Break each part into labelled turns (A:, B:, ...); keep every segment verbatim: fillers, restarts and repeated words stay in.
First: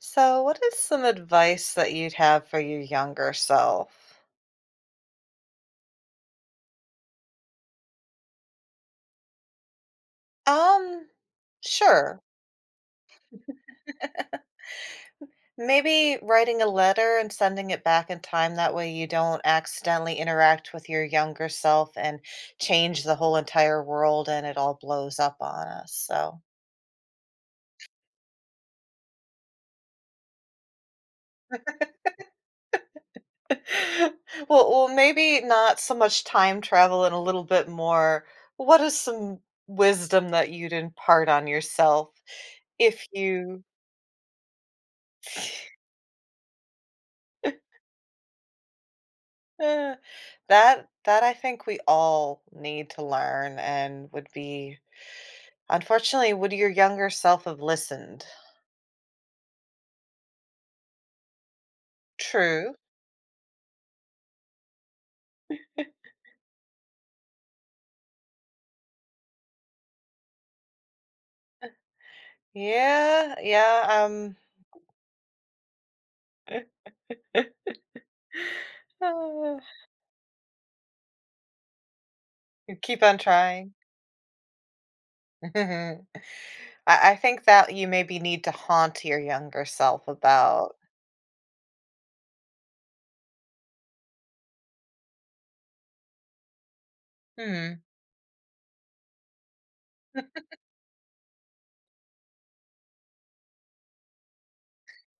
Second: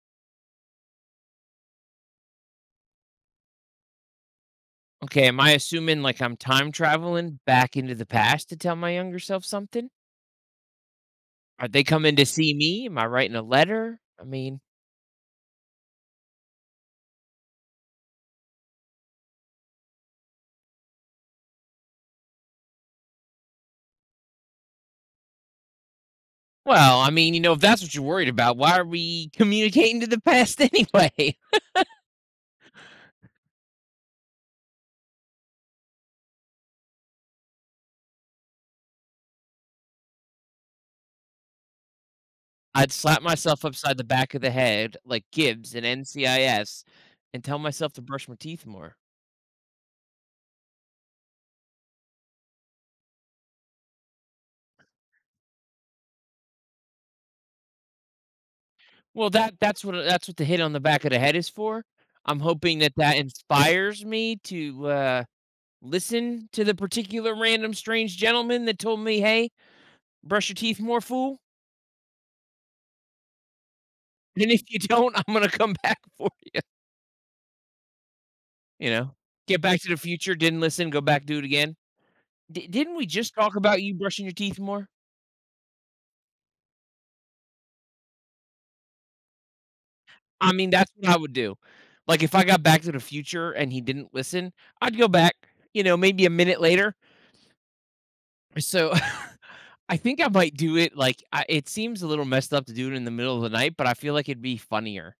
A: So, what is some advice that you'd have for your younger self?
B: Okay, am I assuming like I'm time traveling back into the past to tell my younger self something?
A: Um,
B: Are they coming
A: sure.
B: to see me? Am I writing a letter? I mean,
A: Maybe writing a letter and sending it back in time. That way, you don't accidentally interact with your younger self and change the whole entire world and it all blows up on us. So,
B: well, I mean, you know, if that's what you're worried about, why are we communicating to the past anyway?
A: well, well, maybe not so much time travel and a little bit more. What is some wisdom that you'd impart on yourself
B: I'd
A: if
B: slap
A: you
B: myself upside the back of the head like Gibbs in N C I S and tell myself to brush my teeth more.
A: Eh, that that I think, we all need to learn and would be unfortunately, would your younger self have listened?
B: Well, that that's what that's what the hit on the back of the head is for. I'm
A: True.
B: hoping that that inspires me to uh listen to the particular random strange gentleman that told me, "Hey, brush your teeth more, fool."
A: Yeah, yeah, um,
B: And if you don't, I'm gonna come back for you. You know,
A: uh,
B: get back to the future. Didn't listen. Go back. Do it again. D- didn't
A: Keep
B: we
A: on
B: just talk
A: trying.
B: about you brushing your teeth more?
A: I I think that you maybe need to haunt your younger self
B: I mean,
A: about,
B: that's what I would do. Like if I got back to the future and he didn't listen, I'd go back. You know, maybe a minute later.
A: "Hmm,
B: So. I think I might do it. Like, I, it seems a little messed up to do it in the middle of the night, but I feel like it'd be funnier.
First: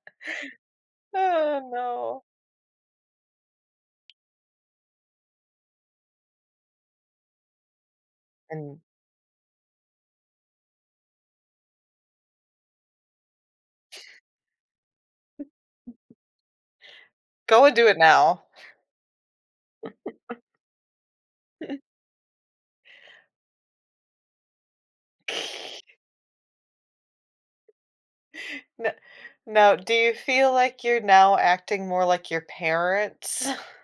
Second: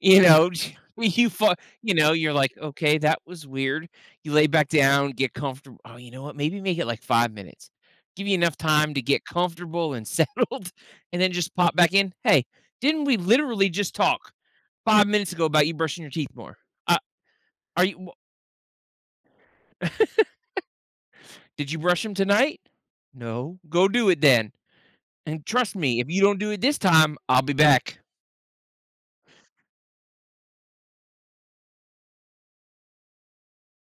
B: You know, you fa
A: oh,
B: you know,
A: no,"
B: you're like, "Okay, that was weird." You lay back down, get comfortable. Oh, you know what? Maybe make it like five minutes. Give you enough
A: and
B: time to get comfortable and settled, and then just pop back in. "Hey, didn't we literally just talk five minutes ago about you brushing your teeth more? Uh,
A: go and
B: are
A: do
B: you
A: it
B: w
A: now.
B: did you brush them tonight?" "No." "Go do it then, and trust me, if you don't do it this time, I'll be back."
A: No, now, do you feel like you're now acting more like your parents?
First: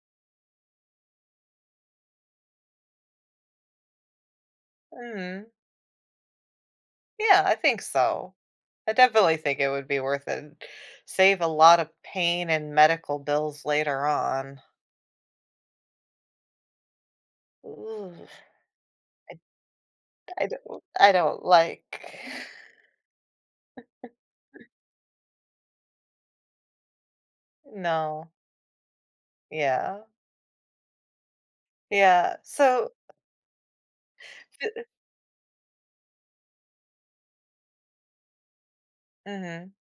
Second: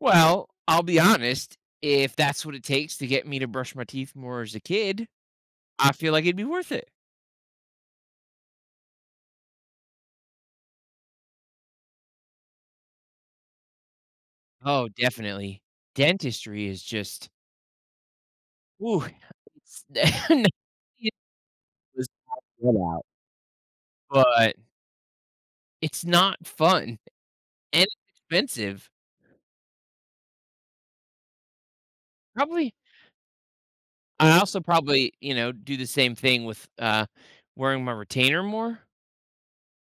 B: Well, I'll be honest, if that's what it takes to get me to brush my teeth more as a kid,
A: Hmm.
B: I feel like it'd be worth it.
A: Yeah, I think so. I definitely think it would be worth it. Save a lot of pain and medical bills later on.
B: Oh, definitely. Dentistry is just
A: Ooh.
B: ooh,
A: I,
B: it's
A: I don't I
B: it
A: don't
B: was
A: like
B: all out, but it's not fun and it's
A: no.
B: expensive.
A: Yeah. Yeah.
B: Probably
A: So
B: I also probably, you know, do the same thing with, uh, wearing my retainer more.
A: hmm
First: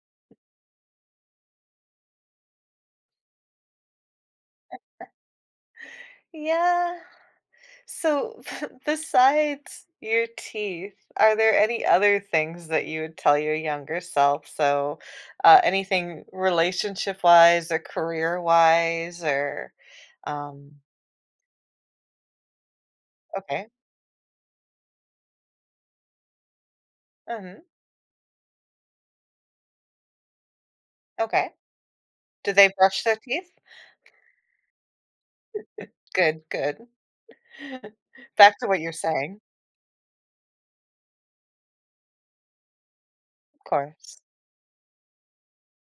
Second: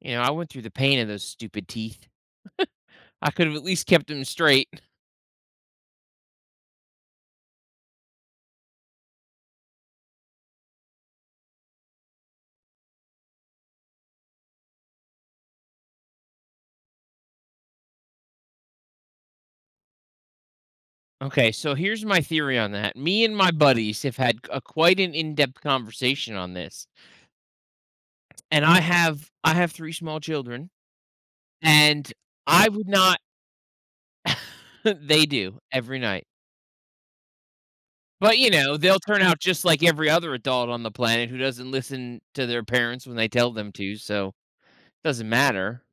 B: You know, I went through the pain of those stupid teeth. I could have at least kept them straight.
A: yeah. So besides your teeth, are there any other things that you would tell your younger self? So uh, anything relationship wise or career wise or um
B: Okay, so here's my theory on that. Me and my
A: okay.
B: buddies have had a quite an in-depth conversation on this,
A: Mhm.
B: and I have I have three small children.
A: Okay.
B: And
A: Do they
B: I would
A: brush their
B: not
A: teeth?
B: they do every night.
A: Good, good.
B: But, you
A: Back to
B: know,
A: what you're
B: they'll turn out
A: saying,
B: just like every other adult on the planet who doesn't listen to their parents when they tell
A: of
B: them to,
A: course.
B: so doesn't matter.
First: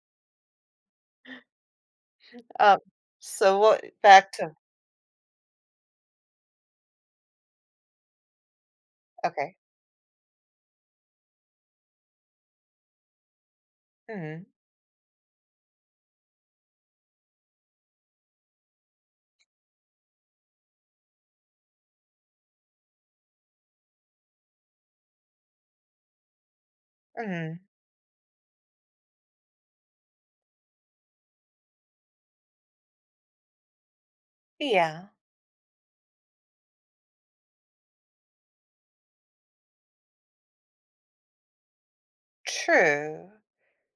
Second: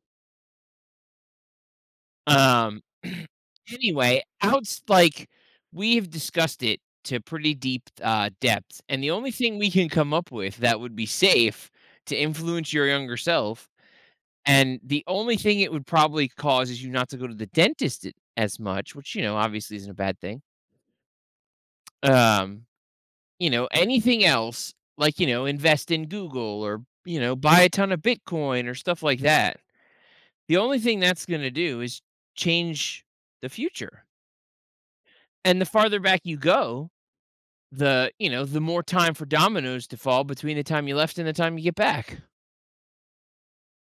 A: Um,
B: Um,
A: so what
B: anyway,
A: back to
B: outs like, we've discussed it to pretty deep, uh, depth, and the only
A: okay.
B: thing we can come up with that would be safe to influence your younger self,
A: Mhm,
B: and the only thing it would probably cause is you not to go to the dentist a as much, which, you know, obviously isn't a bad thing. Um, you know, anything else, like, you know, invest in Google or, you know,
A: mhm.
B: buy a ton of Bitcoin or stuff like that. The only thing that's going to do is change the future.
A: Yeah.
B: And the farther back you go, the, you know, the more time for dominoes to fall between the time you left and the time you get back.
A: True,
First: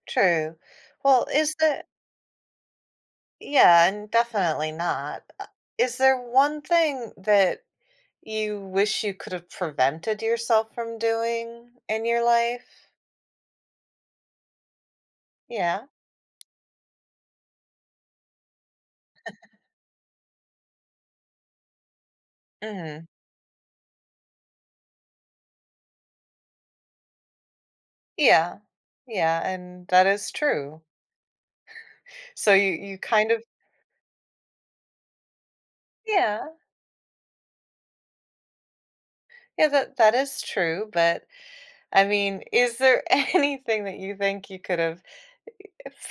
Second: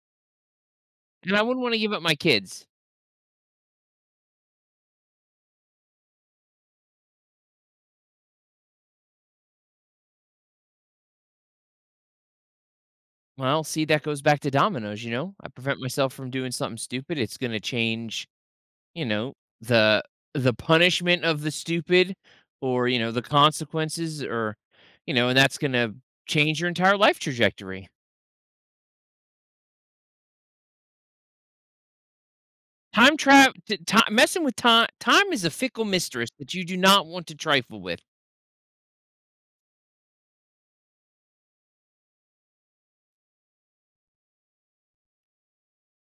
A: true. Well,
B: And I
A: is
B: wouldn't want to
A: there?
B: give up my kids.
A: Yeah, and definitely not. Uh, Is there one thing that you wish you could have prevented yourself from doing in your life?
B: Well, see, that goes back to dominoes, you know? I prevent
A: Yeah.
B: myself from doing something stupid. It's going to change. You know, the the punishment of the stupid or, you
A: Mhm.
B: know, the consequences or, you know, and that's gonna change your entire life trajectory.
A: Yeah. Yeah, and that is true. So you you
B: Time
A: kind of
B: trav Messing with time time is a fickle mistress
A: yeah.
B: that you do not want to trifle with.
A: Yeah, that that is true, but, I mean, is there anything that you think you could have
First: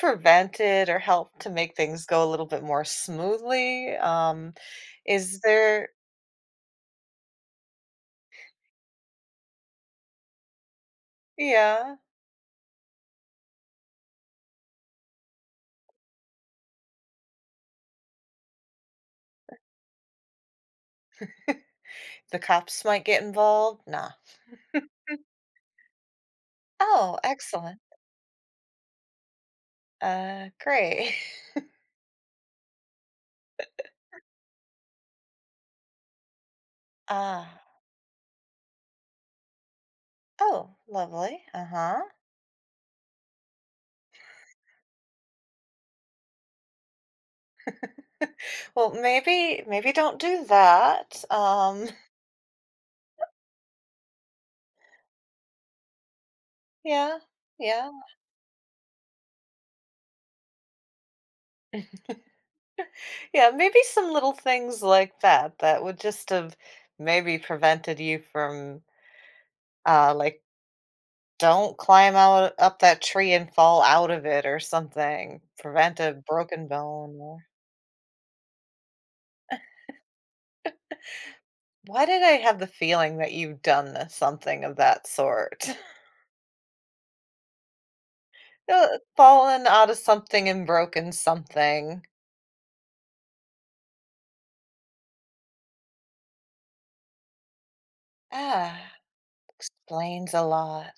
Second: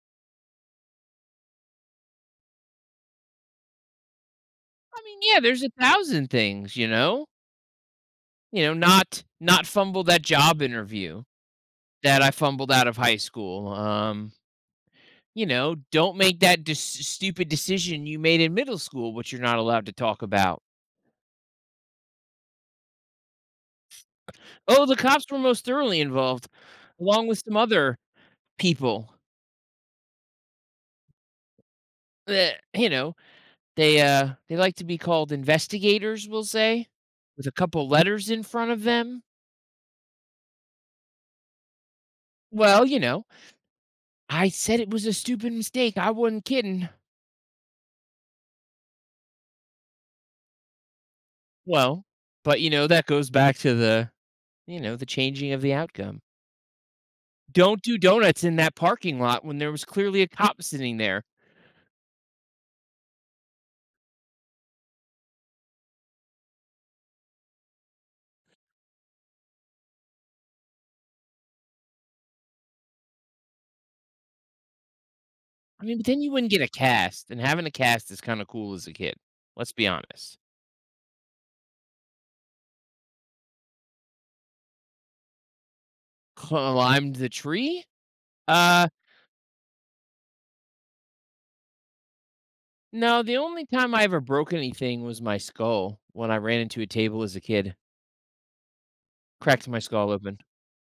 A: prevented or helped to make things go a little bit more smoothly? Um,
B: I mean,
A: is
B: yeah, there's a
A: there
B: thousand things, you know? You know, not not fumble that job interview
A: Yeah.
B: that I fumbled out of high school. Um, you know, don't make that dec stupid decision you made in middle school, which you're not allowed to talk about.
A: The cops might get involved? Nah.
B: Oh, the cops were most thoroughly involved,
A: Oh,
B: along with some
A: excellent.
B: other people
A: Uh, great.
B: that, you know, they, uh, they like to be called investigators, we'll say, with a
A: Ah.
B: couple letters in front of them.
A: Oh, lovely. Uh-huh.
B: Well, you know, I said it was a stupid mistake. I wasn't kidding.
A: Well, maybe maybe don't do that. Um,
B: Well, but, you know, that goes back to the, you know, the changing of the outcome.
A: yeah.
B: Don't
A: Yeah.
B: do donuts in that parking lot when there was clearly a cop sitting there.
A: Yeah, maybe some little things like that that would just have maybe prevented you from uh like don't climb out up that tree and fall out of it or something.
B: I mean,
A: Prevent
B: but then
A: a
B: you wouldn't get
A: broken
B: a
A: bone
B: cast,
A: or
B: and having a cast is kind of cool as a kid. Let's be honest.
A: why did I have the feeling that you've done this- something of that sort?
B: Climbed the tree? Uh,
A: Uh, Fallen out of something and broken something.
B: no, the only time I ever broke anything was my skull when I ran into a table as a kid.
A: Ah,
B: Cracked my skull
A: explains
B: open.
A: a lot.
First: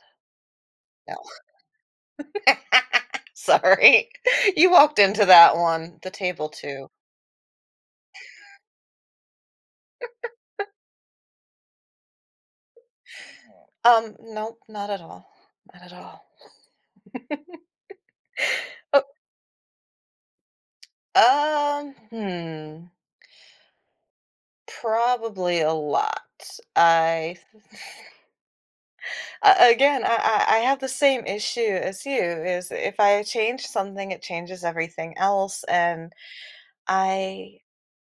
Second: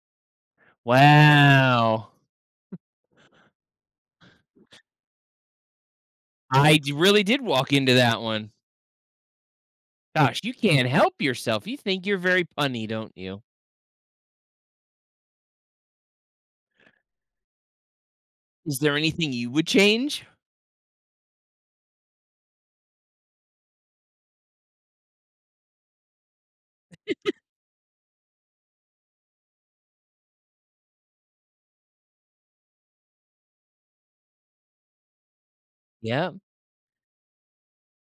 A: No.
B: Wow.
A: Sorry. You walked into that one. The table
B: I
A: too.
B: d- really did walk into that one. Gosh, you can't help yourself. You think you're very punny, don't you?
A: Um, nope, not at all. Not at all.
B: Is there anything you would change?
A: Oh, um, hmm, probably a lot. I a- again, I I I have the same issue as you is if I change something, it changes everything else, and
B: Yeah.
A: I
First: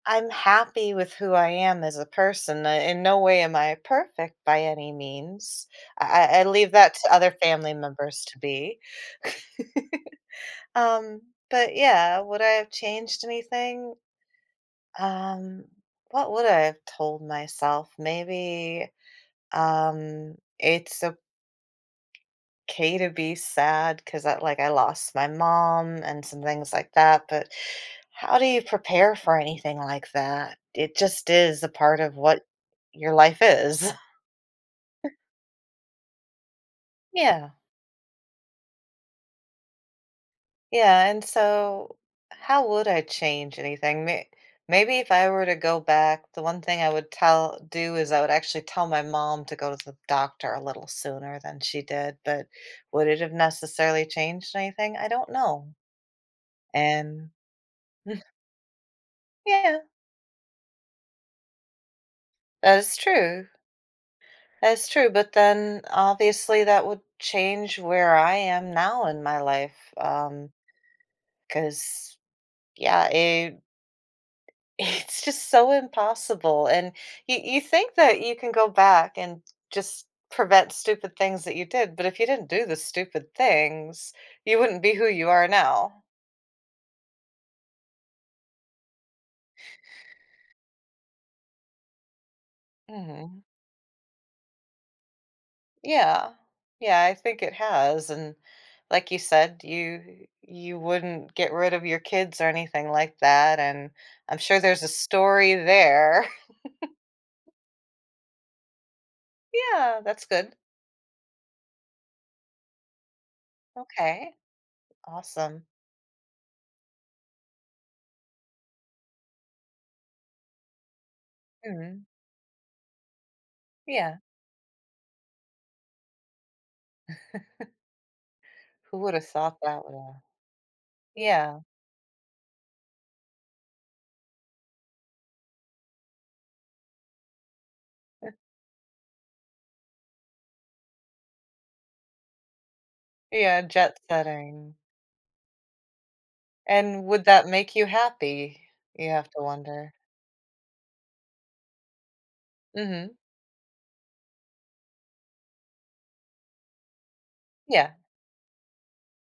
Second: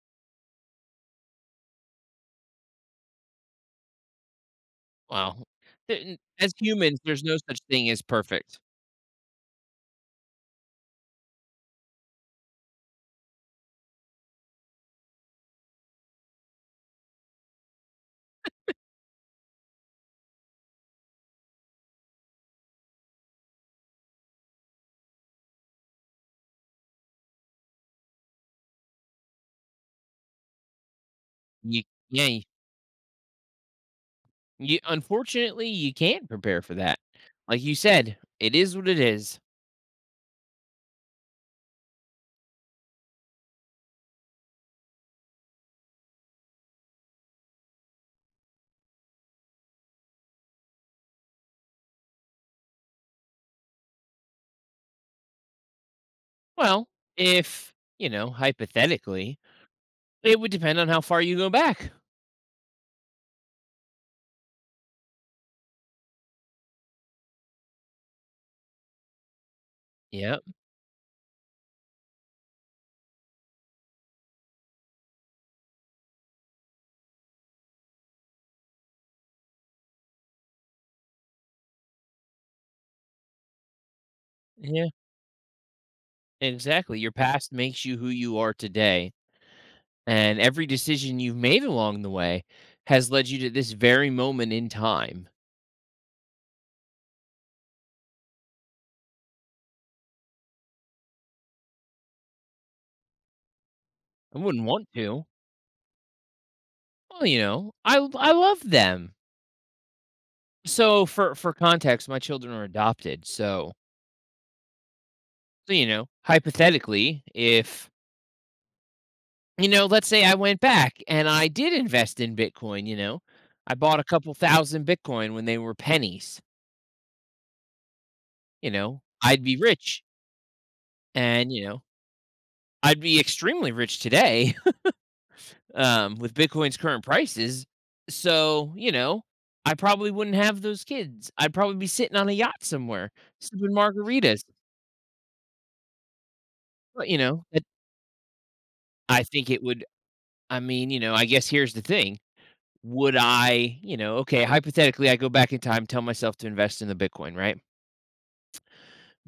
A: I'm happy with who I am as a person. Uh, In no way am I perfect by any
B: Wow.
A: means. I,
B: Th- n-
A: I I
B: As
A: leave that
B: humans,
A: to
B: there's
A: other
B: no such
A: family
B: thing as
A: members to
B: perfect.
A: be. Um, but yeah, would I have changed anything? Um, what would I have told myself? Maybe um it's okay to be sad because I like I lost my mom and some things like that, but how do you prepare for anything like that? It just is a
B: You,
A: part of
B: yeah.
A: what
B: You,
A: your life is.
B: you- unfortunately, you can't prepare for that.
A: Yeah.
B: Like you said, it is what it is.
A: Yeah, and so how would I change anything? May- Maybe if I were to go back, the one thing I would tell do is I would actually tell my mom to go to the doctor a little sooner than she did, but would it have necessarily changed anything? I don't know.
B: Well,
A: And
B: if, you know, hypothetically,
A: yeah,
B: it would depend on how far you go back.
A: that is true. That's true, but then obviously that would change where I am now in my life.
B: Yeah,
A: Um, Because yeah, it it's just so impossible, and you you think that you can go back and just prevent stupid things that you did, but if you didn't do the stupid things, you wouldn't
B: yeah.
A: be who you are now.
B: Exactly. Your past makes you who you are today. And every decision you've made along the way has led you
A: Mhm.
B: to this very moment in time.
A: Yeah. Yeah, I think it has, and like you said, you you wouldn't get rid of your kids or anything like that, and I'm
B: I
A: sure
B: wouldn't
A: there's a
B: want to.
A: story there.
B: Well, you know, I l- I love them.
A: Yeah, that's good.
B: So for for context, my children are adopted. So,
A: Okay. Awesome.
B: so you know, hypothetically, if you know, let's say I went back and I did
A: Mhm.
B: invest in Bitcoin, you know. I bought a
A: Yeah.
B: couple thousand Bitcoin when they were pennies, you
A: Who
B: know.
A: would have
B: I'd be
A: thought that would
B: rich
A: have
B: and,
A: yeah.
B: you know, I'd be extremely rich today, um, with Bitcoin's current prices. So, you know, I probably wouldn't have those kids. I'd probably be sitting on a yacht somewhere,
A: Yeah,
B: sipping
A: jet
B: margaritas.
A: setting. And
B: But, you
A: would
B: know,
A: that
B: that
A: make you happy? You
B: I
A: have to
B: think it would.
A: wonder.
B: I mean, you know, I guess here's the thing. Would
A: Mhm.
B: I, you know, okay, hypothetically I go back in time, tell myself to invest in the Bitcoin, right?
A: Yeah.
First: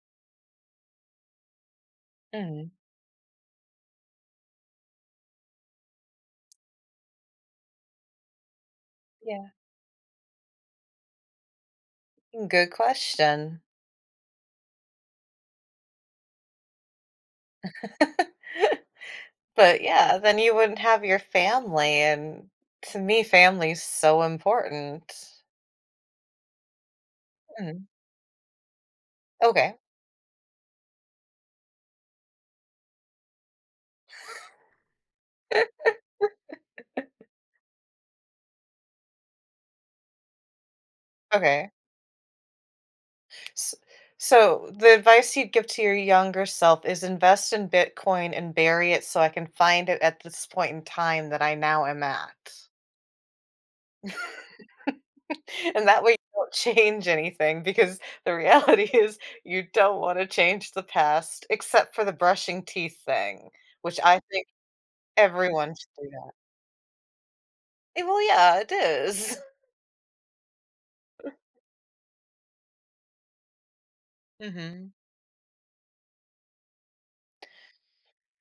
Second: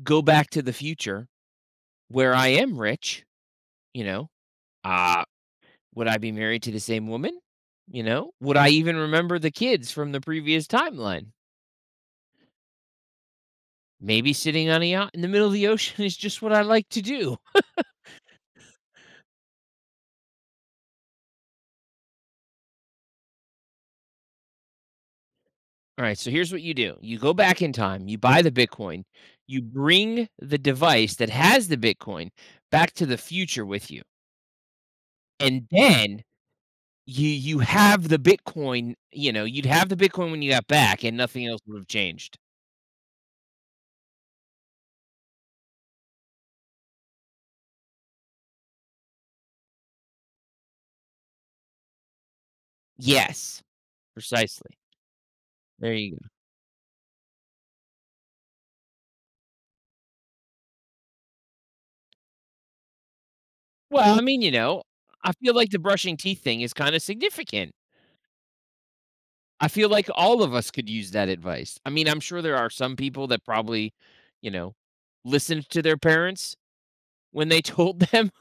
B: Go back to the future where I
A: Mhm.
B: am rich, you know, uh, would I be married to the same woman? You know, would I even remember
A: Yeah.
B: the kids from the previous timeline?
A: Good question.
B: Maybe sitting on a yacht in the middle of the ocean is just what I like to do.
A: But, yeah, then you wouldn't have your family, and to me, family's so important.
B: All right, so here's what you do: you go back in
A: Mm,
B: time, you buy the Bitcoin, you
A: okay.
B: bring the device that has the Bitcoin back to the future with you. And then you you have the Bitcoin, you know, you'd have the Bitcoin when you got back and nothing else
A: Okay.
B: would have changed.
A: S so, the advice you'd give to your younger self is invest in Bitcoin and bury it so I can find it at this point in time that I now am at.
B: Yes. Precisely.
A: And
B: There
A: that way
B: you
A: you
B: go.
A: don't change anything because the reality is you don't want to change the past except for the brushing teeth thing, which
B: Well,
A: I
B: I mean,
A: think
B: you know, I feel
A: everyone
B: like the
A: should do
B: brushing
A: that.
B: teeth thing is kinda significant.
A: Eh, Well, yeah, it is.
B: I feel like all of us could use that advice. I mean, I'm sure there are some people that probably, you know,
A: Mhm.
B: listened to their parents when they told them,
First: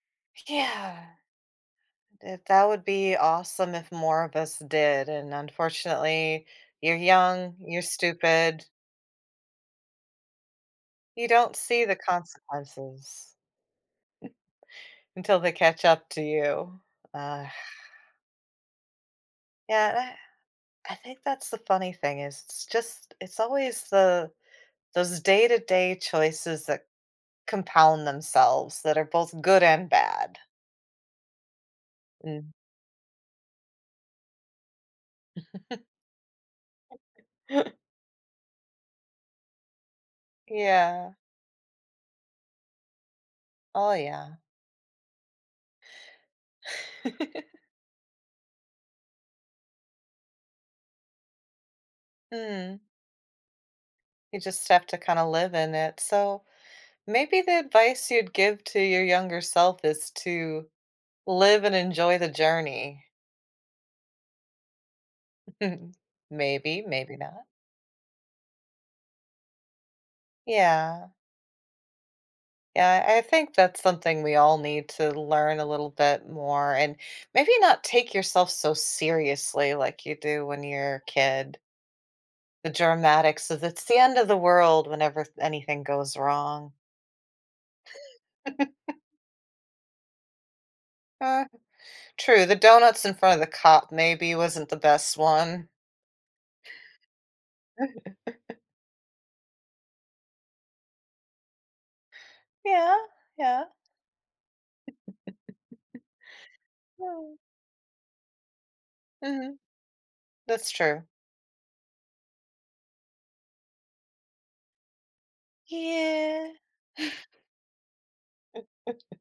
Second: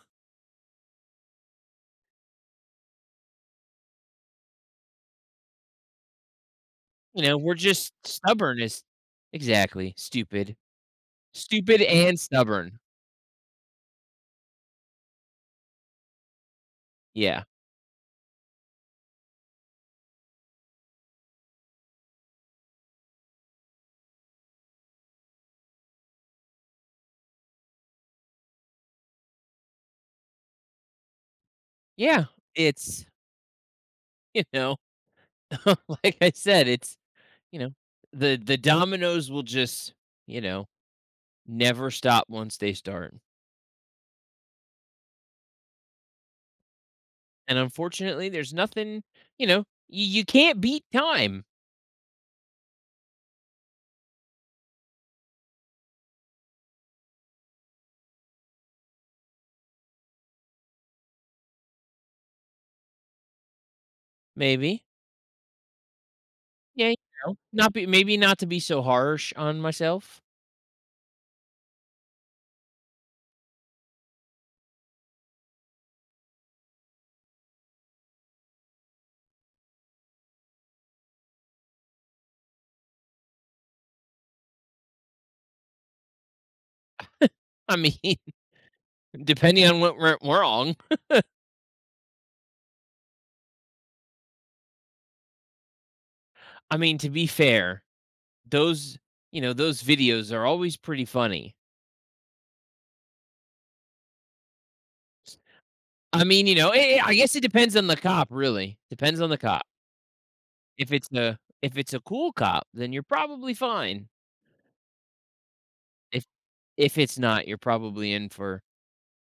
A: Yeah, that that would be awesome if more of us did. And unfortunately, you're
B: you know, we're
A: young, you're
B: just stubborn
A: stupid,
B: as. Exactly. Stupid.
A: you don't
B: Stupid
A: see the
B: and stubborn.
A: consequences until they catch up to you.
B: Yeah.
A: Uh, yeah, I think that's the funny thing is it's just it's always the those day-to-day choices that compound themselves that are both good and bad.
B: Yeah.
A: Mm.
B: It's, you know, like I said, it's, you know, the the dominoes will just, you know,
A: Yeah.
B: never stop once they start.
A: Oh yeah.
B: And unfortunately, there's nothing, you know, you you can't beat time,
A: Mm. You just have to kind of live in it. So maybe the advice you'd give to your younger self is to live and enjoy the journey.
B: maybe.
A: Maybe,
B: Yeah, you
A: maybe
B: know,
A: not.
B: not be maybe not to be so harsh on myself.
A: Yeah. Yeah, I think that's something we all need to learn a little bit more and maybe not take yourself so seriously like you do when you're a kid. The dramatics of it's the end of the world whenever anything goes wrong.
B: I mean, depending on what went wrong.
A: Uh, true, the donuts in front of the cop maybe wasn't the best one.
B: I mean, to be fair, those, you know, those videos are always pretty funny.
A: Yeah, yeah.
B: I mean, you know, eh, I guess
A: mm,
B: it depends on the cop, really. Depends on the
A: Mm-hmm.
B: cop.
A: That's
B: If
A: true.
B: it's a if it's a cool cop, then you're probably fine. If
A: Yeah.
B: if it's not, you're probably in for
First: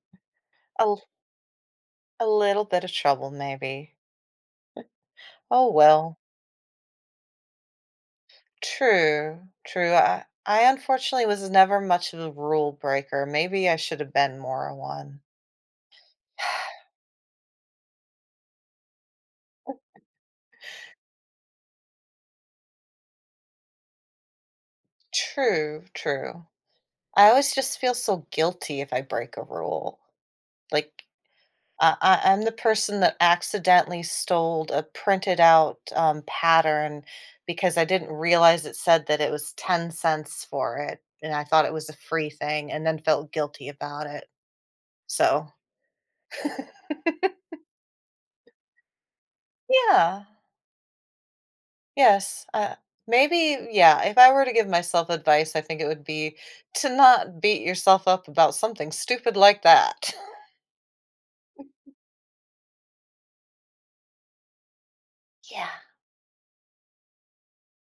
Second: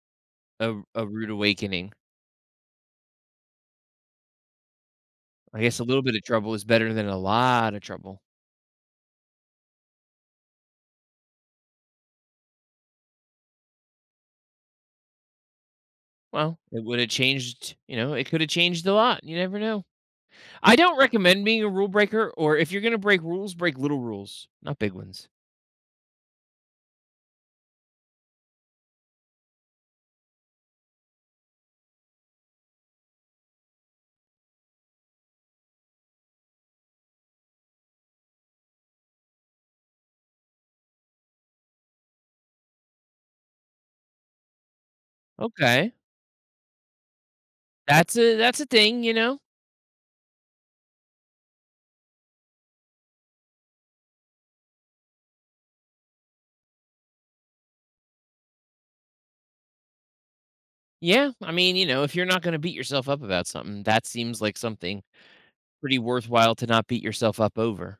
B: a
A: A, l-
B: a rude awakening.
A: a little bit of trouble, maybe.
B: I
A: Oh,
B: guess a little bit
A: well.
B: of trouble is better than a lot of trouble.
A: True, true. I I unfortunately was never much of a rule breaker. Maybe I should have been more one.
B: Well, it would have changed, you know, it could have changed a lot. You never know. I don't recommend being a rule breaker or if you're going to break rules, break little rules, not big ones.
A: True, true. I always just feel so guilty if I break a rule. Like I, I, I'm the person that accidentally stole a printed out um, pattern because I didn't realize it said that it was ten cents for it. And I thought it was a free thing and then felt guilty about it. So,
B: Okay. That's a that's a thing, you know.
A: yeah. Yes, uh, maybe yeah, if I were to give myself advice, I think it would be to not beat yourself up about something stupid like that.
B: Yeah, I mean, you know, if you're not going to beat yourself up about something, that seems like something
A: Yeah.
B: pretty worthwhile to not beat yourself up over.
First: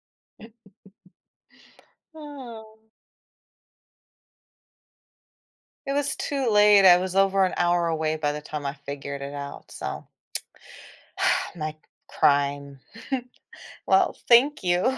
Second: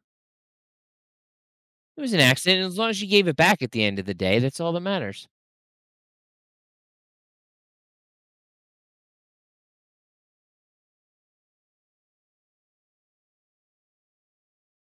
B: It was an accident, and as
A: Oh,
B: long as you gave it back at the end of the day, that's all that matters.
A: it was too late, I was over an hour away by the time I figured it out, so my crime. Well, thank you.